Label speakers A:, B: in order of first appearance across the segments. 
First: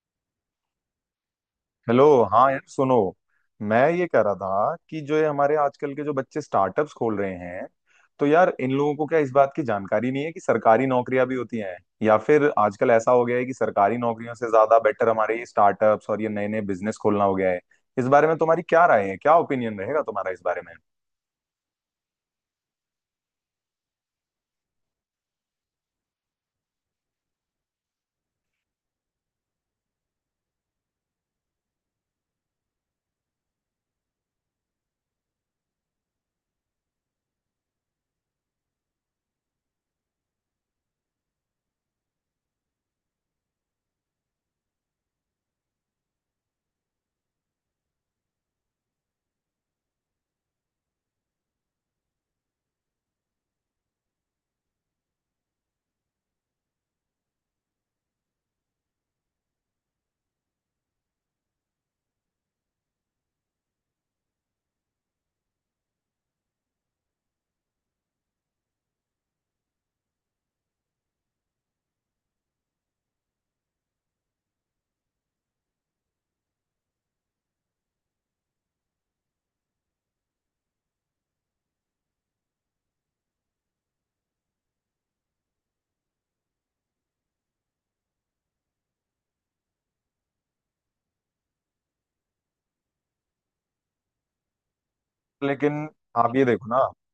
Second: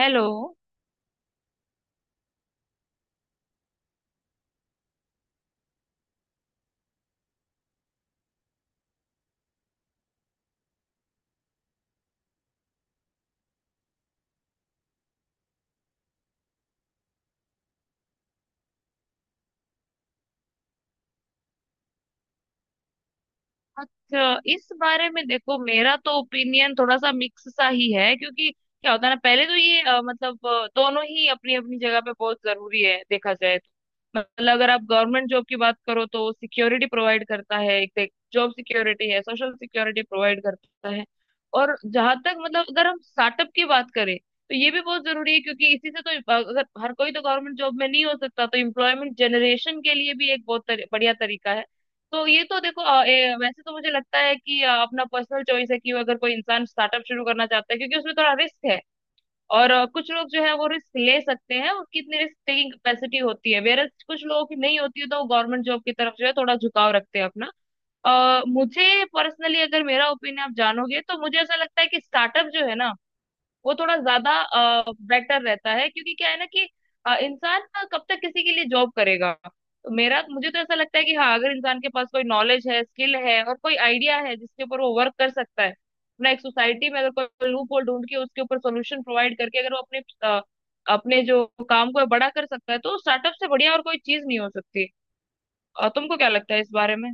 A: Hello.
B: Hello. हाँ यार सुनो, मैं ये कह रहा था कि जो ये हमारे आजकल के जो बच्चे स्टार्टअप्स खोल रहे हैं, तो यार इन लोगों को क्या इस बात की जानकारी नहीं है कि सरकारी नौकरियां भी होती हैं? या फिर आजकल ऐसा हो गया है कि सरकारी नौकरियों से ज्यादा बेटर हमारे ये स्टार्टअप्स और ये नए नए बिजनेस खोलना हो गया है? इस बारे में तुम्हारी क्या राय है, क्या ओपिनियन रहेगा तुम्हारा इस बारे में?
A: अच्छा, इस बारे में देखो, मेरा तो ओपिनियन थोड़ा सा मिक्स सा ही है, क्योंकि क्या होता है ना, पहले तो ये दोनों ही अपनी अपनी जगह पे बहुत जरूरी है, देखा जाए। मतलब अगर आप गवर्नमेंट जॉब की बात करो तो सिक्योरिटी प्रोवाइड करता है, एक जॉब सिक्योरिटी है, सोशल सिक्योरिटी प्रोवाइड करता है। और जहां तक मतलब अगर हम स्टार्टअप की बात करें तो ये भी बहुत जरूरी है, क्योंकि इसी से तो अगर हर कोई तो गवर्नमेंट जॉब में नहीं हो सकता, तो एम्प्लॉयमेंट जनरेशन के लिए भी एक बहुत बढ़िया तरीका है। तो ये तो देखो वैसे तो मुझे लगता है कि अपना पर्सनल चॉइस है कि अगर कोई इंसान स्टार्टअप शुरू करना चाहता है, क्योंकि उसमें थोड़ा रिस्क है। और कुछ लोग जो है वो रिस्क ले सकते हैं, उनकी इतनी रिस्क टेकिंग कैपेसिटी होती है, वेयर कुछ लोगों की नहीं होती है, तो वो गवर्नमेंट जॉब की तरफ जो है थोड़ा झुकाव रखते हैं अपना। मुझे पर्सनली अगर मेरा ओपिनियन आप जानोगे तो मुझे ऐसा लगता है कि स्टार्टअप जो है ना वो थोड़ा ज्यादा बेटर रहता है, क्योंकि क्या है ना कि इंसान ना कब तक किसी के लिए जॉब करेगा। तो मेरा मुझे तो ऐसा लगता है कि हाँ अगर इंसान के पास कोई नॉलेज है, स्किल है और कोई आइडिया है जिसके ऊपर वो वर्क कर सकता है अपना, एक सोसाइटी में अगर कोई लूप होल ढूंढ के उसके ऊपर सोल्यूशन प्रोवाइड करके अगर वो अपने जो काम को है बड़ा कर सकता है, तो स्टार्टअप से बढ़िया और कोई चीज नहीं हो सकती।
B: लेकिन
A: तुमको क्या
B: आप ये
A: लगता है
B: देखो
A: इस
B: ना,
A: बारे में?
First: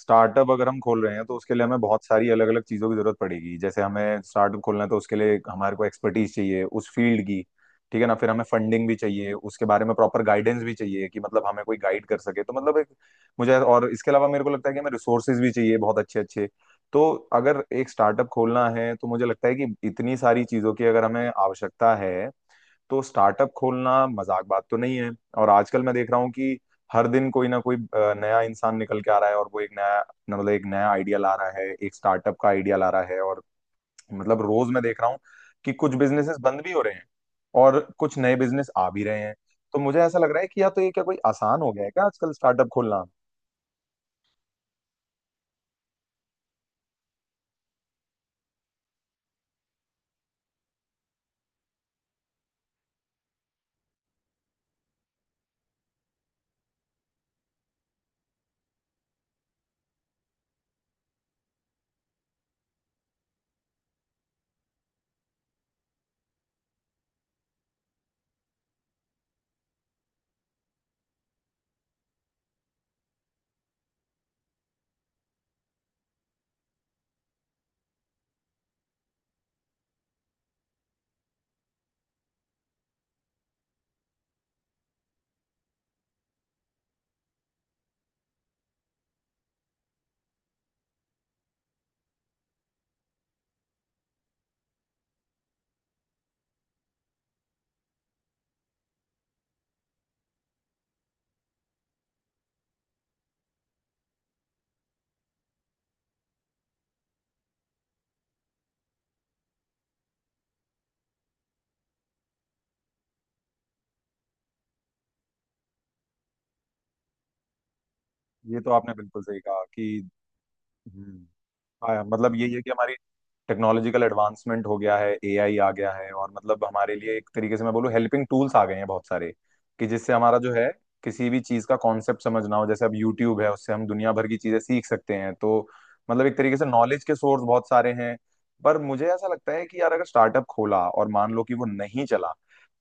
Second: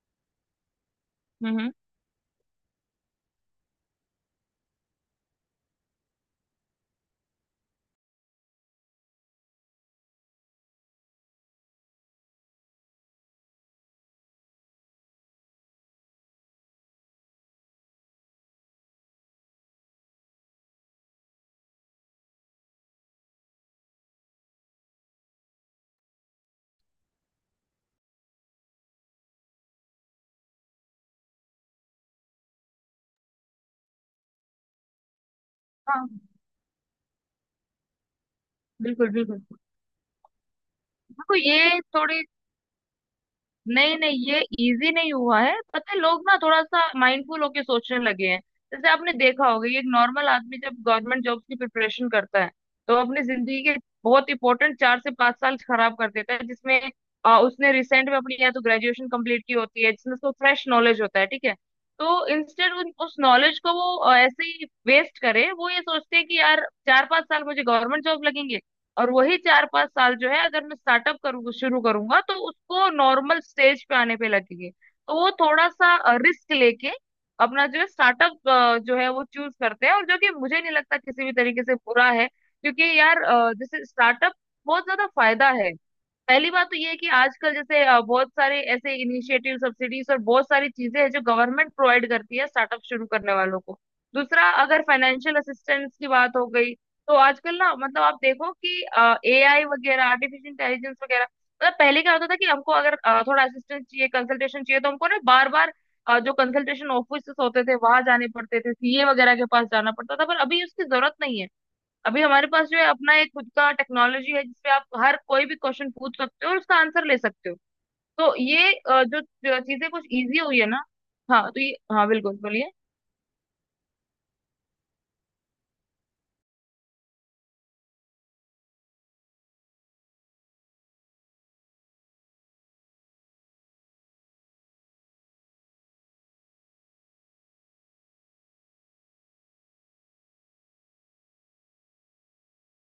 B: स्टार्टअप अगर हम खोल रहे हैं तो उसके
A: हम्म,
B: लिए
A: हम्म।
B: हमें बहुत सारी अलग अलग चीजों की जरूरत पड़ेगी। जैसे हमें स्टार्टअप खोलना है तो उसके लिए हमारे को एक्सपर्टीज चाहिए उस फील्ड की। ठीक है ना, फिर हमें फंडिंग भी चाहिए, उसके बारे में प्रॉपर गाइडेंस भी चाहिए कि मतलब हमें कोई गाइड कर सके, तो मतलब एक मुझे, और इसके अलावा मेरे को लगता है कि हमें रिसोर्सेज भी चाहिए बहुत अच्छे अच्छे। तो अगर एक स्टार्टअप खोलना है तो मुझे लगता है कि इतनी सारी चीजों की अगर हमें आवश्यकता है, तो स्टार्टअप खोलना मजाक बात तो नहीं है। और आजकल मैं देख रहा हूँ कि हर दिन कोई ना कोई नया इंसान निकल के आ रहा है और वो एक नया मतलब एक नया आइडिया ला रहा है, एक स्टार्टअप का आइडिया ला रहा है। और मतलब रोज मैं देख रहा हूँ कि कुछ
A: हाँ,
B: बिजनेसेस बंद भी हो रहे हैं और कुछ नए बिजनेस आ भी
A: बिल्कुल,
B: रहे हैं।
A: बिल्कुल।
B: तो मुझे ऐसा लग रहा है कि या तो ये क्या कोई
A: देखो
B: आसान हो
A: ये
B: गया है क्या
A: थोड़ी
B: आजकल स्टार्टअप खोलना?
A: नहीं नहीं, ये इजी नहीं हुआ है, पता है, लोग ना थोड़ा सा माइंडफुल होके सोचने लगे हैं। जैसे आपने देखा होगा ये एक नॉर्मल आदमी जब गवर्नमेंट जॉब की प्रिपरेशन करता है तो अपनी जिंदगी के बहुत इंपॉर्टेंट 4 से 5 साल खराब कर देता है, जिसमें उसने रिसेंट में अपनी या तो ग्रेजुएशन कंप्लीट की होती है जिसमें उसको फ्रेश नॉलेज होता है, ठीक है। तो इंस्टेड उस नॉलेज को वो ऐसे ही वेस्ट करे, वो ये सोचते हैं कि यार 4, 5 साल मुझे गवर्नमेंट जॉब लगेंगे, और वही 4, 5 साल जो है अगर मैं स्टार्टअप करूँ शुरू करूंगा तो उसको नॉर्मल स्टेज पे आने पे लगेंगे, तो वो थोड़ा सा रिस्क लेके अपना जो है स्टार्टअप जो है वो चूज करते हैं, और जो कि मुझे नहीं लगता किसी भी तरीके से बुरा है, क्योंकि यार जैसे स्टार्टअप बहुत ज्यादा फायदा है। पहली बात तो ये है कि आजकल जैसे बहुत सारे ऐसे इनिशिएटिव, सब्सिडीज और बहुत सारी चीजें हैं जो गवर्नमेंट प्रोवाइड करती है स्टार्टअप शुरू करने वालों को। दूसरा, अगर फाइनेंशियल असिस्टेंस की बात हो गई तो आजकल ना, मतलब आप देखो कि एआई वगैरह, आर्टिफिशियल इंटेलिजेंस वगैरह, मतलब पहले क्या होता था कि हमको अगर थोड़ा असिस्टेंस चाहिए, कंसल्टेशन चाहिए तो हमको ना बार बार जो कंसल्टेशन ऑफिस होते थे वहां जाने पड़ते थे, सीए वगैरह के पास जाना पड़ता था, पर अभी उसकी जरूरत नहीं है। अभी हमारे पास जो है अपना एक खुद का टेक्नोलॉजी है जिसपे आप हर कोई भी क्वेश्चन पूछ सकते हो और उसका आंसर ले सकते हो। तो
B: ये तो
A: ये
B: आपने
A: जो
B: बिल्कुल सही
A: जो
B: कहा कि,
A: चीजें कुछ इजी हुई है ना।
B: हम्म,
A: हाँ तो ये,
B: हाँ,
A: हाँ
B: मतलब
A: बिल्कुल,
B: यही है कि
A: बोलिए।
B: हमारी टेक्नोलॉजिकल एडवांसमेंट हो गया है, एआई आ गया है, और मतलब हमारे लिए एक तरीके से मैं बोलूँ हेल्पिंग टूल्स आ गए हैं बहुत सारे, कि जिससे हमारा जो है किसी भी चीज का कॉन्सेप्ट समझना हो, जैसे अब यूट्यूब है उससे हम दुनिया भर की चीजें सीख सकते हैं। तो मतलब एक तरीके से नॉलेज के सोर्स बहुत सारे हैं। पर मुझे ऐसा लगता है कि यार अगर स्टार्टअप खोला और मान लो कि वो नहीं चला,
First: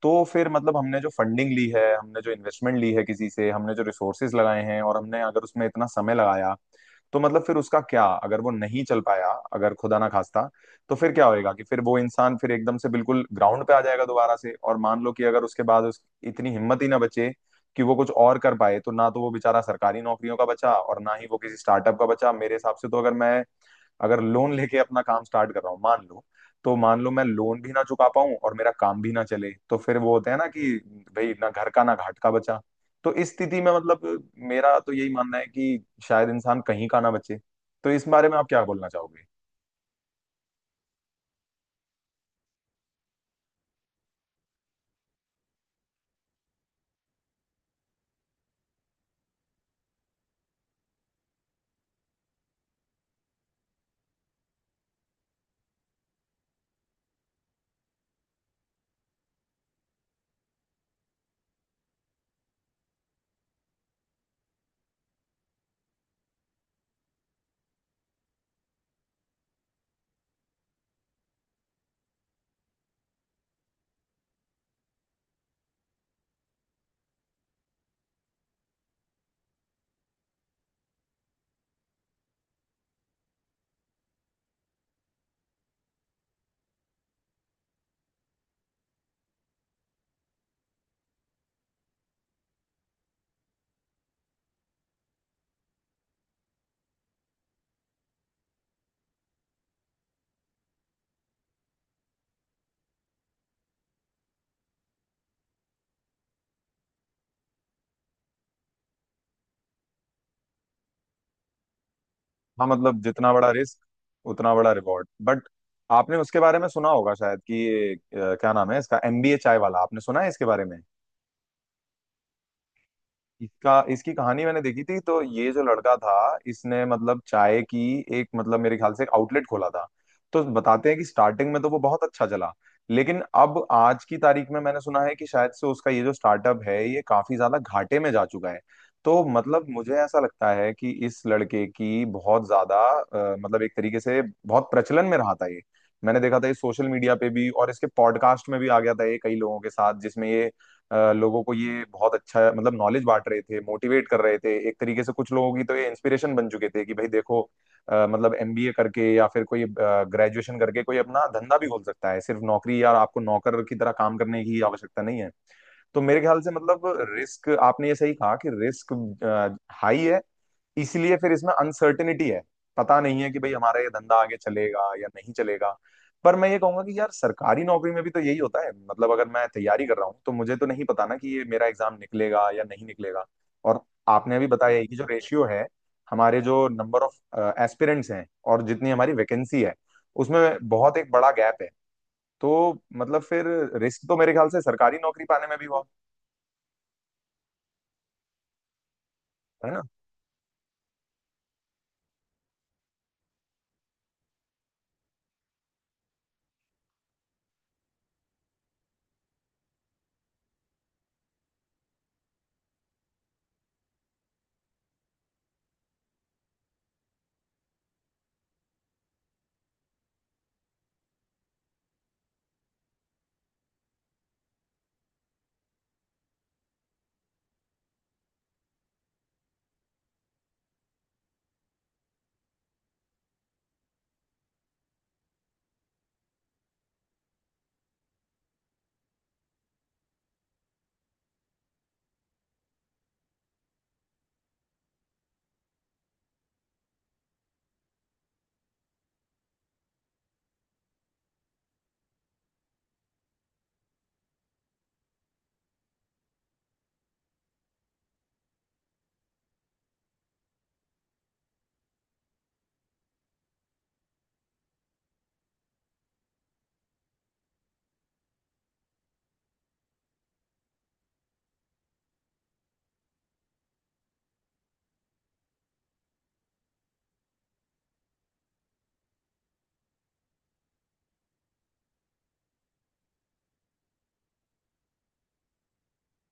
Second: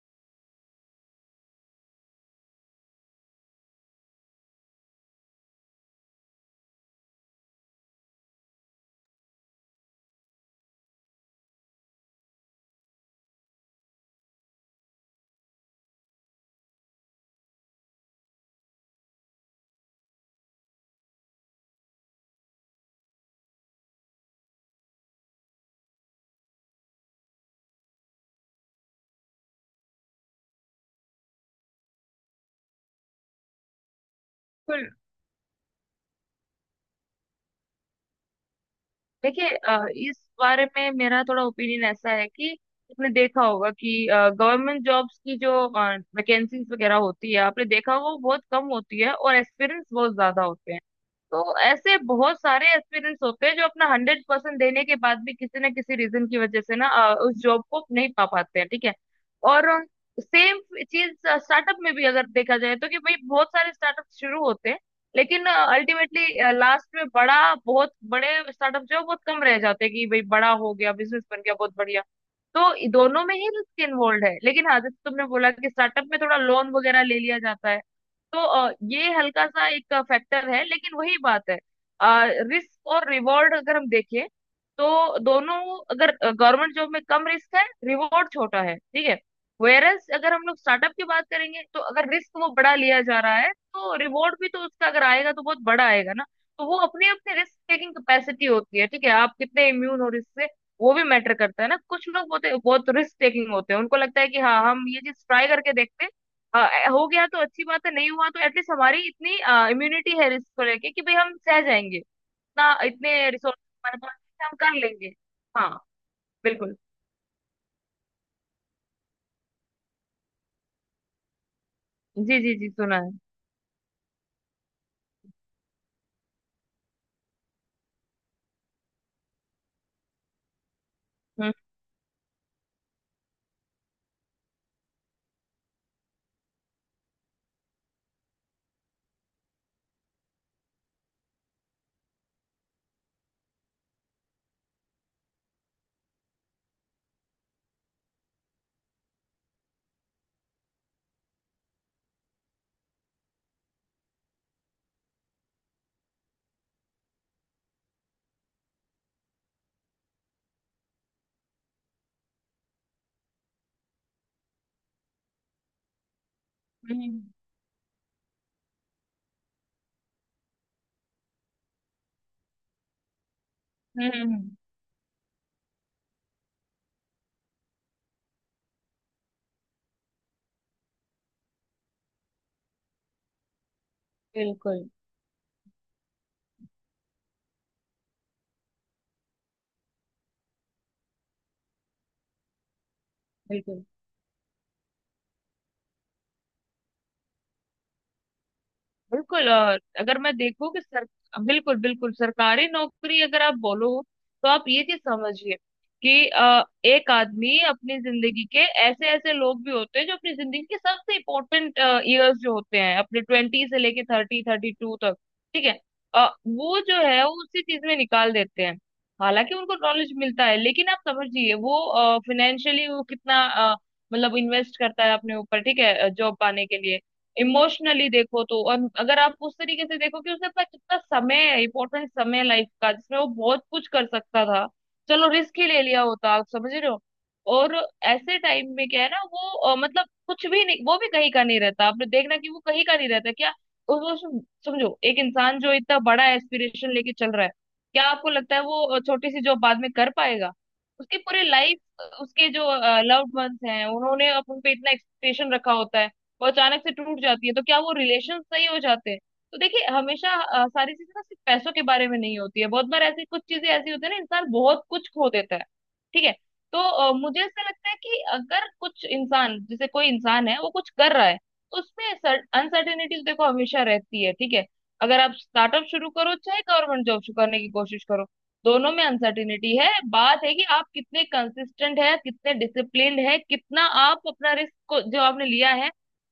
B: तो फिर मतलब हमने जो फंडिंग ली है, हमने जो इन्वेस्टमेंट ली है किसी से, हमने जो रिसोर्सेज लगाए हैं, और हमने अगर उसमें इतना समय लगाया, तो मतलब फिर उसका क्या अगर वो नहीं चल पाया, अगर खुदा ना खास्ता। तो फिर क्या होएगा कि फिर वो इंसान फिर एकदम से बिल्कुल ग्राउंड पे आ जाएगा दोबारा से। और मान लो कि अगर उसके बाद उस इतनी हिम्मत ही ना बचे कि वो कुछ और कर पाए, तो ना तो वो बेचारा सरकारी नौकरियों का बचा और ना ही वो किसी स्टार्टअप का बचा। मेरे हिसाब से तो अगर मैं अगर लोन लेके अपना काम स्टार्ट कर रहा हूँ मान लो, तो मान लो मैं लोन भी ना चुका पाऊं और मेरा काम भी ना चले, तो फिर वो होता है ना कि भाई ना घर का ना घाट का बचा। तो इस स्थिति में मतलब मेरा
A: बिल्कुल।
B: तो यही मानना है कि शायद इंसान कहीं का ना बचे। तो इस बारे में आप क्या बोलना चाहोगे?
A: देखिए इस बारे में मेरा थोड़ा ओपिनियन ऐसा है कि आपने देखा होगा कि गवर्नमेंट जॉब्स की जो वैकेंसीज वगैरह होती है, आपने देखा होगा वो बहुत कम होती है और एक्सपीरियंस बहुत ज्यादा होते हैं। तो ऐसे बहुत सारे एक्सपीरियंस होते हैं जो अपना 100% देने के बाद भी किसी ना किसी रीजन की वजह से ना उस जॉब को नहीं पा पाते हैं, ठीक है। और सेम चीज स्टार्टअप में भी अगर देखा जाए, तो कि भाई बहुत सारे स्टार्टअप शुरू होते हैं, लेकिन अल्टीमेटली लास्ट में बड़ा बहुत बड़े स्टार्टअप जो है बहुत कम रह जाते हैं, कि भाई बड़ा हो गया, बिजनेस बन गया, बहुत बढ़िया। तो दोनों में ही रिस्क इन्वॉल्व है, लेकिन हाँ जैसे तुमने बोला कि स्टार्टअप में थोड़ा लोन वगैरह ले लिया जाता है, तो ये हल्का सा एक फैक्टर है, लेकिन वही बात है। रिस्क और रिवॉर्ड अगर हम देखें तो दोनों, अगर गवर्नमेंट जॉब में कम रिस्क है, रिवॉर्ड छोटा है, ठीक है। वेयरस अगर हम लोग स्टार्टअप की बात करेंगे तो अगर रिस्क वो बड़ा लिया जा रहा है, तो रिवॉर्ड भी तो उसका अगर आएगा तो बहुत बड़ा आएगा ना। तो वो अपनी अपनी रिस्क टेकिंग कैपेसिटी होती है, ठीक है, आप कितने इम्यून हो रिस्क से वो भी मैटर करता है ना, कुछ लोग बहुत बहुत रिस्क टेकिंग होते हैं, उनको लगता है कि हाँ हम ये चीज ट्राई करके देखते हैं, अ, हो गया तो अच्छी बात है, नहीं हुआ तो एटलीस्ट हमारी इतनी इम्यूनिटी है रिस्क को लेके कि भाई हम सह जाएंगे,
B: हाँ
A: ना
B: मतलब
A: इतने
B: जितना बड़ा
A: रिसोर्स
B: रिस्क
A: हमारे पास है कि
B: उतना
A: हम
B: बड़ा
A: कर
B: रिवॉर्ड,
A: लेंगे।
B: बट
A: हाँ,
B: आपने उसके बारे में
A: बिल्कुल।
B: सुना होगा शायद कि क्या नाम है इसका, एमबीए चाय वाला, आपने सुना है इसके बारे में?
A: जी जी जी, सुना है।
B: इसका इसकी कहानी मैंने देखी थी। तो ये जो लड़का था इसने मतलब चाय की एक मतलब मेरे ख्याल से एक आउटलेट खोला था। तो बताते हैं कि स्टार्टिंग
A: हम्म,
B: में तो वो बहुत अच्छा चला, लेकिन अब आज की तारीख में मैंने सुना है कि शायद से उसका ये जो स्टार्टअप है ये काफी ज्यादा घाटे में जा चुका है। तो मतलब मुझे ऐसा लगता है कि इस लड़के की बहुत ज्यादा मतलब एक तरीके से बहुत प्रचलन में रहा था ये। मैंने देखा था ये सोशल मीडिया पे भी, और इसके पॉडकास्ट में भी आ गया था ये कई लोगों के साथ, जिसमें ये लोगों को ये बहुत अच्छा मतलब नॉलेज बांट रहे थे, मोटिवेट कर रहे थे एक तरीके से। कुछ लोगों की तो ये इंस्पिरेशन बन चुके थे कि भाई देखो, मतलब एमबीए करके या फिर कोई ग्रेजुएशन करके कोई अपना धंधा भी खोल सकता है, सिर्फ नौकरी या आपको नौकर की तरह काम करने की आवश्यकता नहीं है। तो मेरे ख्याल से मतलब
A: हम्म।
B: रिस्क, आपने ये सही कहा कि रिस्क हाई है, इसलिए फिर इसमें अनसर्टेनिटी है। पता नहीं है कि भाई हमारा ये
A: हम्म,
B: धंधा आगे चलेगा या नहीं चलेगा। पर मैं ये कहूंगा कि यार सरकारी नौकरी में भी तो यही होता है। मतलब अगर मैं तैयारी कर रहा हूँ तो मुझे तो नहीं पता ना कि ये मेरा एग्जाम निकलेगा या नहीं निकलेगा। और आपने अभी बताया
A: बिल्कुल।
B: ही कि जो रेशियो है, हमारे जो नंबर ऑफ एस्पिरेंट्स हैं और जितनी हमारी वैकेंसी है, उसमें बहुत एक बड़ा गैप है। तो मतलब फिर
A: बिल्कुल,
B: रिस्क तो मेरे ख्याल से सरकारी नौकरी पाने में भी हुआ,
A: बिल्कुल।
B: है
A: और
B: ना?
A: अगर मैं देखूं कि सर, बिल्कुल, बिल्कुल, सरकारी नौकरी अगर आप बोलो तो आप ये चीज समझिए कि एक आदमी अपनी जिंदगी के, ऐसे ऐसे लोग भी होते हैं जो अपनी जिंदगी के सबसे इम्पोर्टेंट ईयर्स जो होते हैं, अपने 20 से लेके 30, 32 तक, ठीक है। वो जो है वो उसी चीज में निकाल देते हैं, हालांकि उनको नॉलेज मिलता है, लेकिन आप समझिए वो फाइनेंशियली वो कितना अ, मतलब इन्वेस्ट करता है अपने ऊपर, ठीक है, जॉब पाने के लिए। इमोशनली देखो तो, और अगर आप उस तरीके से देखो कि उसने अपना कितना समय, इंपॉर्टेंट समय लाइफ का, जिसमें वो बहुत कुछ कर सकता था, चलो रिस्क ही ले लिया होता, आप समझ रहे हो। और ऐसे टाइम में क्या है ना वो मतलब कुछ भी नहीं, वो भी कहीं का नहीं रहता, आपने देखना कि वो कहीं का नहीं रहता क्या। उस वो समझो, एक इंसान जो इतना बड़ा एस्पिरेशन लेके चल रहा है, क्या आपको लगता है वो छोटी सी जॉब बाद में कर पाएगा? उसकी पूरी लाइफ, उसके जो लव्ड वंस हैं, उन्होंने अपन पे इतना एक्सपेक्टेशन रखा होता है, वो अचानक से टूट जाती है, तो क्या वो रिलेशन सही हो जाते हैं? तो देखिए हमेशा सारी चीजें ना सिर्फ पैसों के बारे में नहीं होती है, बहुत बार ऐसी कुछ चीजें ऐसी होती है ना, इंसान बहुत कुछ खो देता है, ठीक है। तो मुझे ऐसा लगता है कि अगर कुछ इंसान, जैसे कोई इंसान है वो कुछ कर रहा है, तो उसमें अनसर्टेनिटीज देखो हमेशा रहती है, ठीक है। अगर आप स्टार्टअप शुरू करो चाहे गवर्नमेंट जॉब शुरू करने की कोशिश करो, दोनों में अनसर्टेनिटी है, बात है कि आप कितने कंसिस्टेंट है, कितने डिसिप्लिन्ड है, कितना आप अपना रिस्क को जो आपने लिया है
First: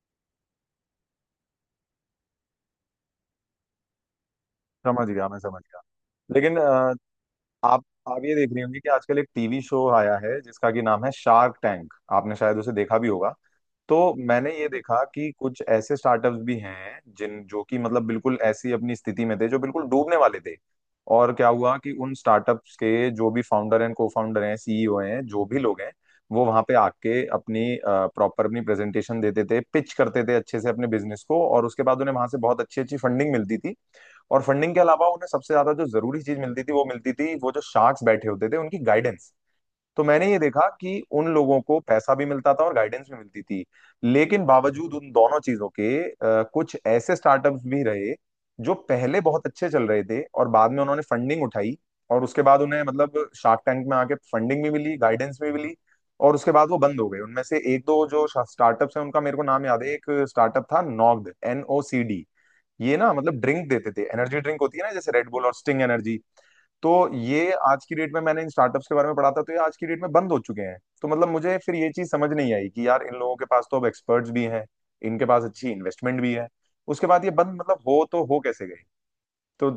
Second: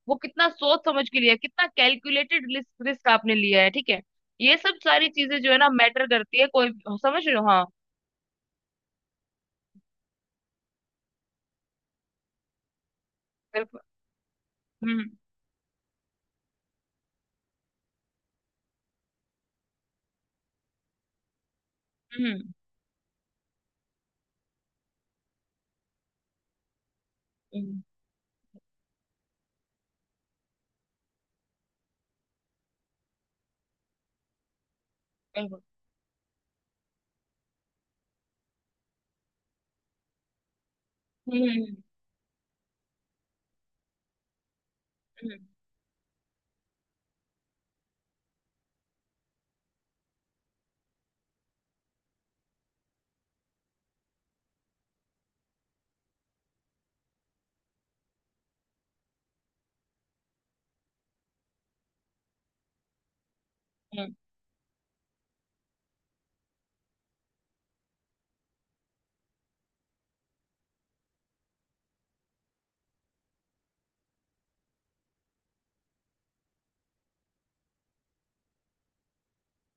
A: वो कितना सोच समझ के लिया है, कितना कैलकुलेटेड रिस्क रिस्क आपने लिया है, ठीक है। ये सब
B: समझ
A: सारी
B: गया, मैं
A: चीजें जो है
B: समझ
A: ना
B: गया।
A: मैटर करती है,
B: लेकिन
A: कोई। समझ रहे हो? हाँ,
B: आप ये देख रही होंगी कि आजकल एक टीवी शो आया है जिसका कि नाम है शार्क टैंक, आपने शायद उसे देखा भी होगा।
A: बिल्कुल।
B: तो मैंने ये देखा
A: हम्म,
B: कि कुछ ऐसे स्टार्टअप्स भी हैं जिन जो कि मतलब बिल्कुल ऐसी अपनी स्थिति में थे जो बिल्कुल डूबने वाले थे। और क्या हुआ कि उन
A: हम्म,
B: स्टार्टअप्स के जो भी फाउंडर एंड को फाउंडर हैं, सीईओ हैं, जो भी लोग हैं, वो वहां पे आके
A: हम्म,
B: अपनी प्रेजेंटेशन देते थे, पिच करते थे अच्छे से अपने बिजनेस को, और उसके बाद उन्हें वहां से बहुत अच्छी अच्छी फंडिंग मिलती थी। और फंडिंग के अलावा उन्हें सबसे
A: बिल्कुल।
B: ज्यादा जो जरूरी चीज मिलती थी वो जो शार्क्स बैठे होते थे उनकी गाइडेंस। तो मैंने ये देखा कि उन
A: हम्म,
B: लोगों
A: हम्म,
B: को पैसा भी मिलता था और गाइडेंस भी मिलती थी। लेकिन बावजूद उन
A: हम्म,
B: दोनों चीजों के कुछ ऐसे स्टार्टअप्स भी रहे जो पहले बहुत अच्छे चल रहे थे और बाद में उन्होंने फंडिंग उठाई, और उसके बाद उन्हें मतलब शार्क टैंक में आके फंडिंग भी मिली, गाइडेंस भी मिली, और उसके बाद वो बंद हो गए। उनमें से एक दो जो स्टार्टअप्स हैं उनका मेरे को नाम याद है, एक स्टार्टअप था नॉग्ड, NOCD। ये ना मतलब ड्रिंक देते थे,
A: हम्म।
B: एनर्जी ड्रिंक होती है ना जैसे रेड बुल और स्टिंग एनर्जी। तो ये आज की डेट में, मैंने इन स्टार्टअप्स के बारे में पढ़ा था, तो ये आज की डेट में बंद हो चुके हैं। तो मतलब मुझे फिर ये चीज समझ नहीं आई कि यार इन लोगों के पास तो अब एक्सपर्ट्स भी हैं, इनके पास अच्छी इन्वेस्टमेंट भी है, उसके बाद ये बंद मतलब हो कैसे गई? तो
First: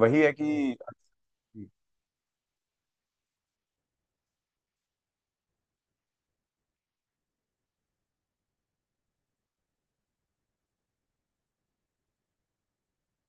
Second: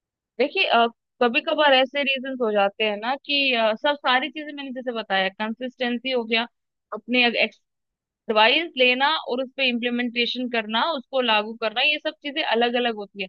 B: वही है
A: देखिए
B: कि
A: कभी कभार ऐसे रीजंस हो जाते हैं ना कि सब सारी चीजें मैंने जैसे बताया, कंसिस्टेंसी हो गया, अपने एडवाइस लेना और उस पे इम्प्लीमेंटेशन करना, उसको लागू करना, ये सब चीजें अलग अलग होती है।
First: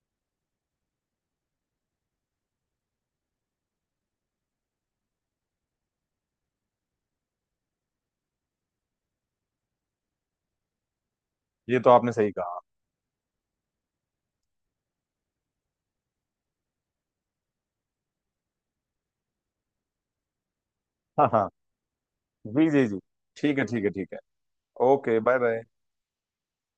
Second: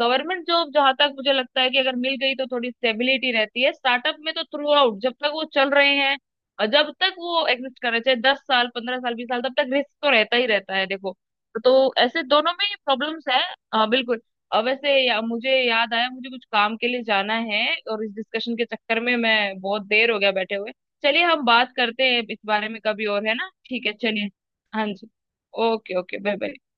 A: गवर्नमेंट जॉब जहां तक मुझे लगता है कि अगर मिल गई तो थोड़ी स्टेबिलिटी रहती है, स्टार्टअप में तो थ्रू आउट जब तक वो चल रहे हैं और जब तक वो एग्जिस्ट कर रहे हैं, चाहे 10 साल, 15 साल, 20 साल, तब तक रिस्क तो रहता ही रहता है, देखो। तो
B: ये तो आपने
A: ऐसे
B: सही
A: दोनों
B: कहा।
A: में प्रॉब्लम्स है। हाँ, बिल्कुल। मुझे याद आया, मुझे कुछ काम के लिए जाना है, और इस डिस्कशन के चक्कर में मैं बहुत देर हो गया बैठे हुए। चलिए
B: हाँ
A: हम
B: हाँ।
A: बात करते हैं इस
B: जी
A: बारे में
B: जी जी।
A: कभी और, है ना,
B: ठीक है ठीक
A: ठीक
B: है
A: है,
B: ठीक है।
A: चलिए। हाँ जी।
B: Okay bye bye.
A: Okay, okay, bye bye.